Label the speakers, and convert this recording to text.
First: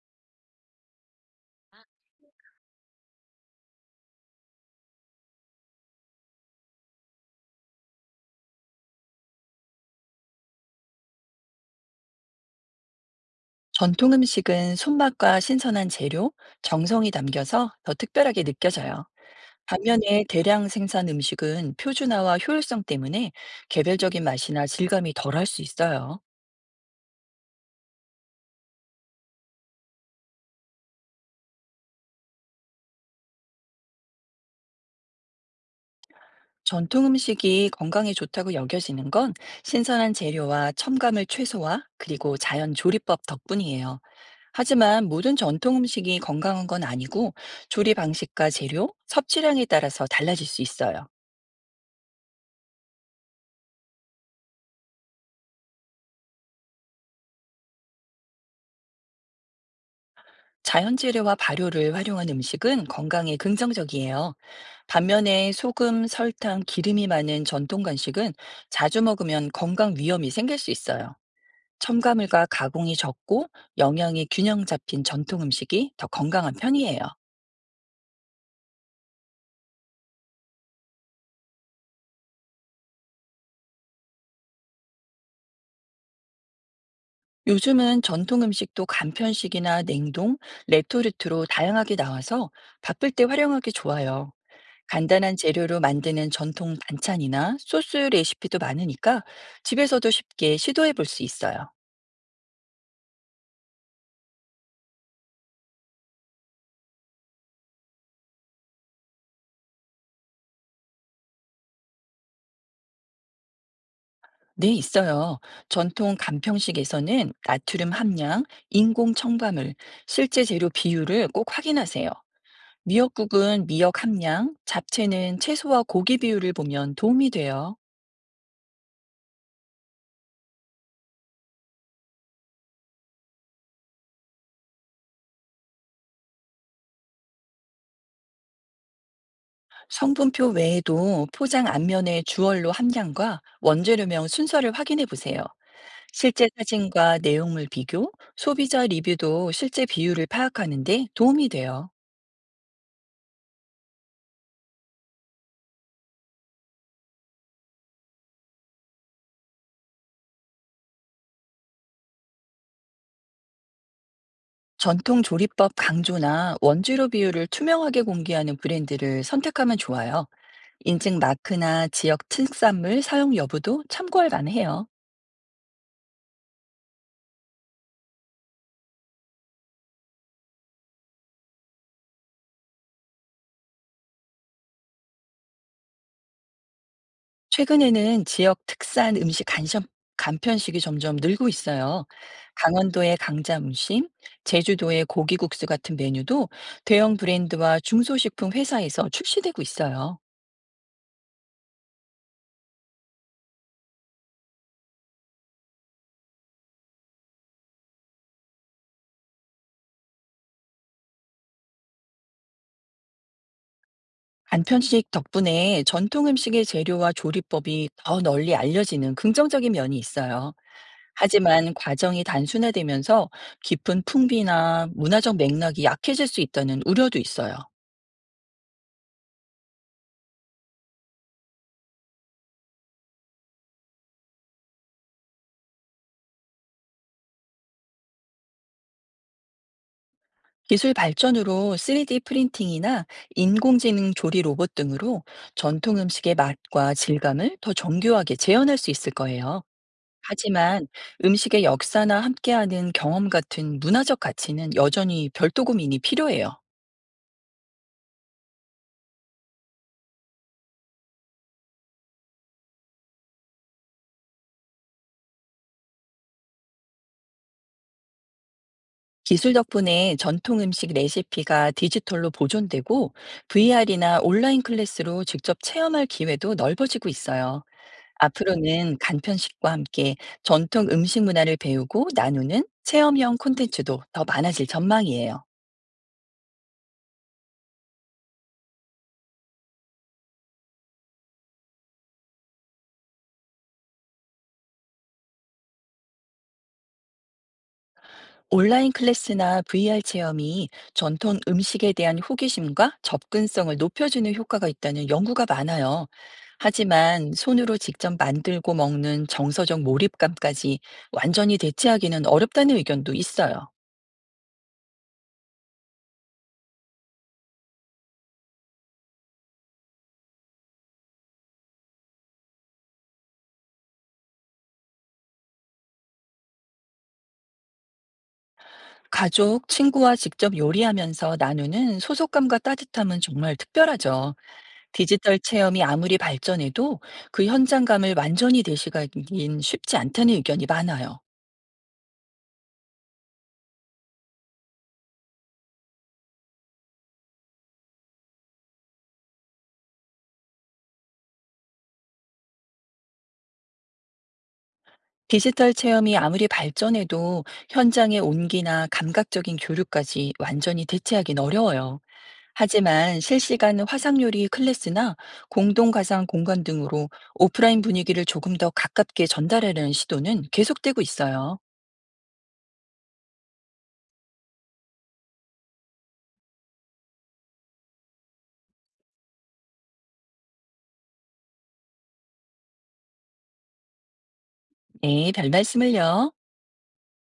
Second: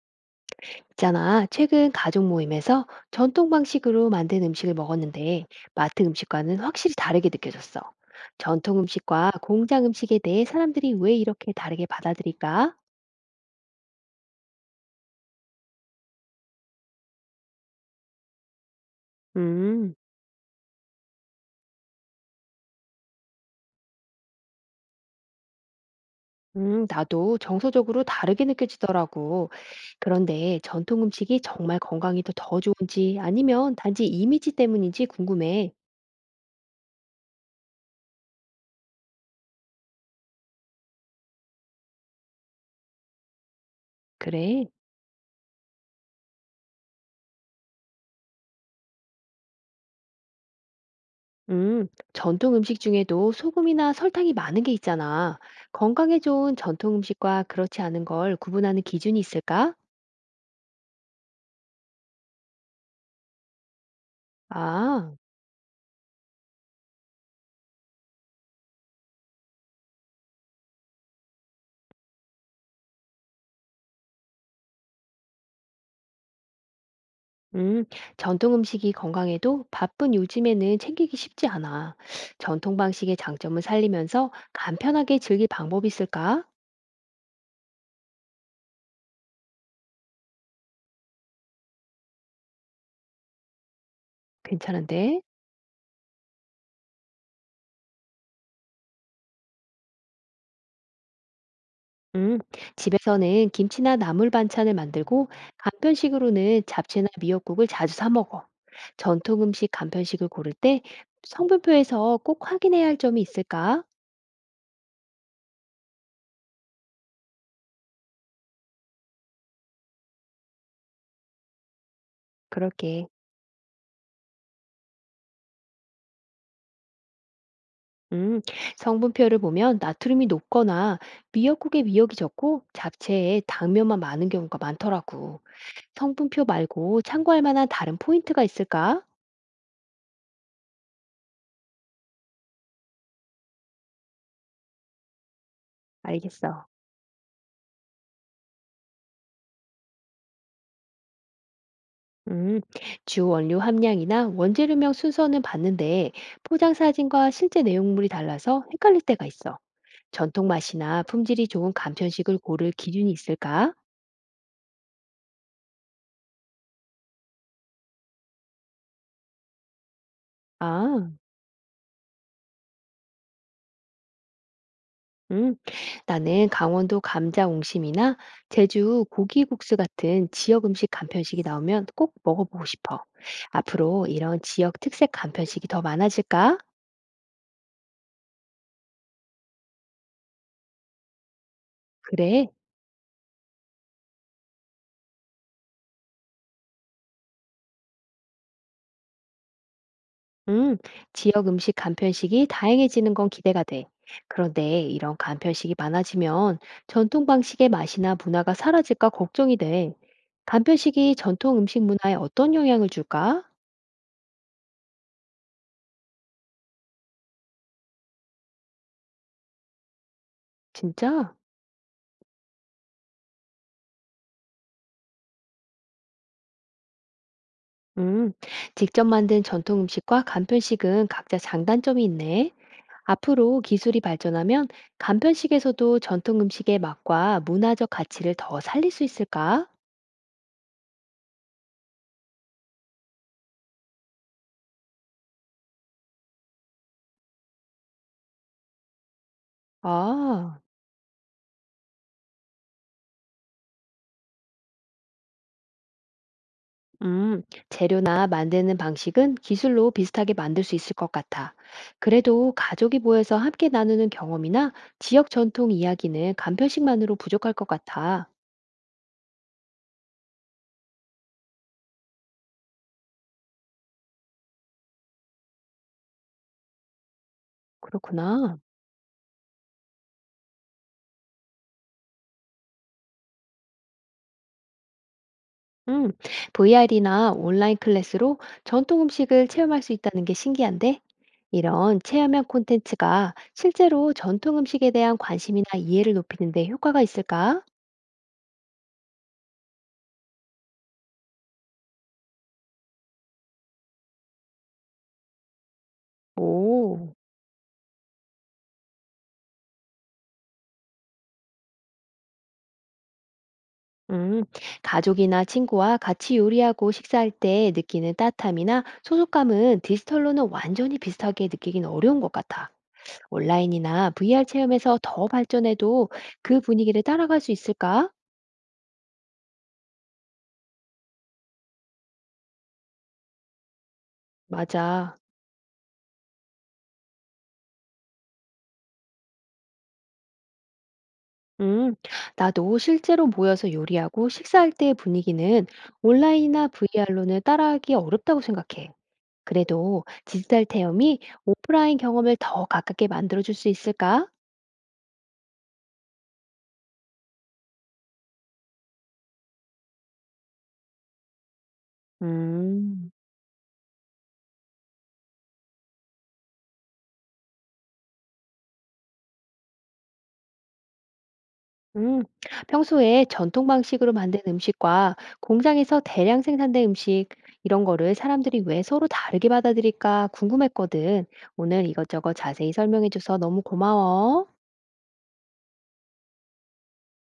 Speaker 1: 있잖아, 최근 가족 모임에서 전통 방식으로 만든 음식을 먹었는데 마트 음식과는 확실히 다르게 느껴졌어. 전통 음식과 공장 음식에 대해 사람들이 왜 이렇게 다르게 받아들일까?
Speaker 2: 전통 음식은 손맛과 신선한 재료, 정성이 담겨서 더 특별하게 느껴져요.
Speaker 1: 음,
Speaker 2: 반면에 대량 생산 음식은 표준화와 효율성 때문에 개별적인 맛이나 질감이 덜할 수 있어요.
Speaker 1: 나도 정서적으로 다르게 느껴지더라고. 그런데 전통 음식이 정말 건강이 더 좋은지 아니면 단지 이미지 때문인지 궁금해.
Speaker 2: 전통 음식이 건강에 좋다고 여겨지는 건 신선한 재료와 첨가물 최소화, 그리고 자연 조리법 덕분이에요.
Speaker 1: 그래.
Speaker 2: 하지만 모든 전통 음식이 건강한 건 아니고, 조리 방식과 재료, 섭취량에 따라서 달라질 수 있어요.
Speaker 1: 음, 전통 음식 중에도 소금이나 설탕이 많은 게 있잖아. 건강에 좋은 전통 음식과 그렇지 않은 걸 구분하는 기준이 있을까?
Speaker 2: 자연 재료와 발효를 활용한 음식은 건강에 긍정적이에요.
Speaker 1: 아,
Speaker 2: 반면에 소금, 설탕, 기름이 많은 전통 간식은 자주 먹으면 건강 위험이 생길 수 있어요. 첨가물과 가공이 적고 영양이 균형 잡힌 전통 음식이 더 건강한 편이에요.
Speaker 1: 음, 전통 음식이 건강에도 바쁜 요즘에는 챙기기 쉽지 않아. 전통 방식의 장점을 살리면서 간편하게 즐길 방법이 있을까?
Speaker 2: 요즘은 전통 음식도 간편식이나 냉동, 레토르트로 다양하게 나와서 바쁠 때 활용하기 좋아요.
Speaker 1: 괜찮은데?
Speaker 2: 간단한 재료로 만드는 전통 반찬이나 소스 레시피도 많으니까 집에서도 쉽게 시도해 볼 수 있어요.
Speaker 1: 음, 집에서는 김치나 나물 반찬을 만들고 간편식으로는 잡채나 미역국을 자주 사 먹어. 전통 음식 간편식을 고를 때 성분표에서 꼭 확인해야 할 점이 있을까?
Speaker 2: 네, 있어요. 전통 간편식에서는 나트륨 함량, 인공 첨가물, 실제 재료 비율을 꼭 확인하세요.
Speaker 1: 그럴게.
Speaker 2: 미역국은 미역 함량, 잡채는 채소와 고기 비율을 보면 도움이 돼요.
Speaker 1: 음, 성분표를 보면 나트륨이 높거나 미역국에 미역이 적고 잡채에 당면만 많은 경우가 많더라고. 성분표 말고 참고할 만한 다른 포인트가 있을까?
Speaker 2: 성분표 외에도 포장 앞면의 주얼로 함량과 원재료명 순서를 확인해 보세요. 실제
Speaker 1: 알겠어.
Speaker 2: 사진과 내용물 비교, 소비자 리뷰도 실제 비율을 파악하는데 도움이 돼요.
Speaker 1: 음, 주 원료 함량이나 원재료명 순서는 봤는데 포장 사진과 실제 내용물이 달라서 헷갈릴 때가 있어. 전통 맛이나 품질이 좋은 간편식을 고를 기준이 있을까?
Speaker 2: 전통 조리법 강조나 원재료 비율을 투명하게 공개하는 브랜드를 선택하면 좋아요.
Speaker 1: 아,
Speaker 2: 인증 마크나 지역 특산물 사용 여부도 참고할 만해요.
Speaker 1: 음, 나는 강원도 감자 옹심이나 제주 고기국수 같은 지역 음식 간편식이 나오면 꼭 먹어보고 싶어. 앞으로 이런 지역 특색 간편식이 더 많아질까?
Speaker 2: 최근에는 지역 특산 음식 간 간편식이 점점 늘고 있어요.
Speaker 1: 그래.
Speaker 2: 강원도의 강자무심, 제주도의 고기국수 같은 메뉴도 대형 브랜드와 중소식품 회사에서 출시되고 있어요.
Speaker 1: 음, 지역 음식 간편식이 다양해지는 건 기대가 돼. 그런데 이런 간편식이 많아지면 전통 방식의 맛이나 문화가 사라질까 걱정이 돼. 간편식이 전통 음식 문화에 어떤 영향을 줄까?
Speaker 2: 간편식 덕분에 전통 음식의 재료와 조리법이 더 널리 알려지는 긍정적인 면이 있어요.
Speaker 1: 진짜?
Speaker 2: 하지만 과정이 단순화되면서 깊은 풍미나 문화적 맥락이 약해질 수 있다는 우려도 있어요.
Speaker 1: 음, 직접 만든 전통 음식과 간편식은 각자 장단점이 있네. 앞으로 기술이 발전하면 간편식에서도 전통 음식의 맛과 문화적 가치를 더 살릴 수 있을까?
Speaker 2: 기술 발전으로 3D 프린팅이나 인공지능 조리 로봇 등으로 전통 음식의 맛과 질감을 더 정교하게 재현할 수 있을 거예요.
Speaker 1: 아.
Speaker 2: 하지만 음식의 역사나 함께하는 경험 같은 문화적 가치는 여전히 별도 고민이 필요해요.
Speaker 1: 음, 재료나 만드는 방식은 기술로 비슷하게 만들 수 있을 것 같아. 그래도 가족이 모여서 함께 나누는 경험이나 지역 전통 이야기는 간편식만으로 부족할 것 같아.
Speaker 2: 기술 덕분에 전통 음식 레시피가 디지털로 보존되고, VR이나 온라인 클래스로 직접 체험할 기회도 넓어지고 있어요.
Speaker 1: 그렇구나.
Speaker 2: 앞으로는 간편식과 함께 전통 음식 문화를 배우고 나누는 체험형 콘텐츠도 더 많아질 전망이에요.
Speaker 1: 음, VR이나 온라인 클래스로 전통 음식을 체험할 수 있다는 게 신기한데, 이런 체험형 콘텐츠가 실제로 전통 음식에 대한 관심이나 이해를 높이는 데 효과가 있을까?
Speaker 2: 온라인 클래스나 VR 체험이 전통 음식에 대한 호기심과 접근성을 높여주는 효과가 있다는 연구가 많아요.
Speaker 1: 오.
Speaker 2: 하지만 손으로 직접 만들고 먹는 정서적 몰입감까지 완전히 대체하기는 어렵다는 의견도 있어요.
Speaker 1: 음, 가족이나 친구와 같이 요리하고 식사할 때 느끼는 따뜻함이나 소속감은 디지털로는 완전히 비슷하게 느끼긴 어려운 것 같아. 온라인이나 VR 체험에서 더 발전해도 그 분위기를 따라갈 수 있을까?
Speaker 2: 가족, 친구와 직접 요리하면서 나누는 소속감과 따뜻함은 정말 특별하죠.
Speaker 1: 맞아.
Speaker 2: 디지털 체험이 아무리 발전해도 그 현장감을 완전히 대시하기는 쉽지 않다는 의견이 많아요.
Speaker 1: 음, 나도 실제로 모여서 요리하고 식사할 때의 분위기는 온라인이나 VR로는 따라하기 어렵다고 생각해. 그래도 디지털 체험이 오프라인 경험을 더 가깝게 만들어줄 수 있을까?
Speaker 2: 디지털 체험이 아무리 발전해도 현장의 온기나 감각적인 교류까지 완전히 대체하긴 어려워요.
Speaker 1: 음.
Speaker 2: 하지만 실시간 화상 요리 클래스나 공동 가상 공간 등으로 오프라인 분위기를 조금 더 가깝게 전달하려는 시도는 계속되고 있어요.
Speaker 1: 음, 평소에 전통 방식으로 만든 음식과 공장에서 대량 생산된 음식, 이런 거를 사람들이 왜 서로 다르게 받아들일까 궁금했거든. 오늘 이것저것 자세히 설명해줘서 너무 고마워.
Speaker 2: 네, 별 말씀을요.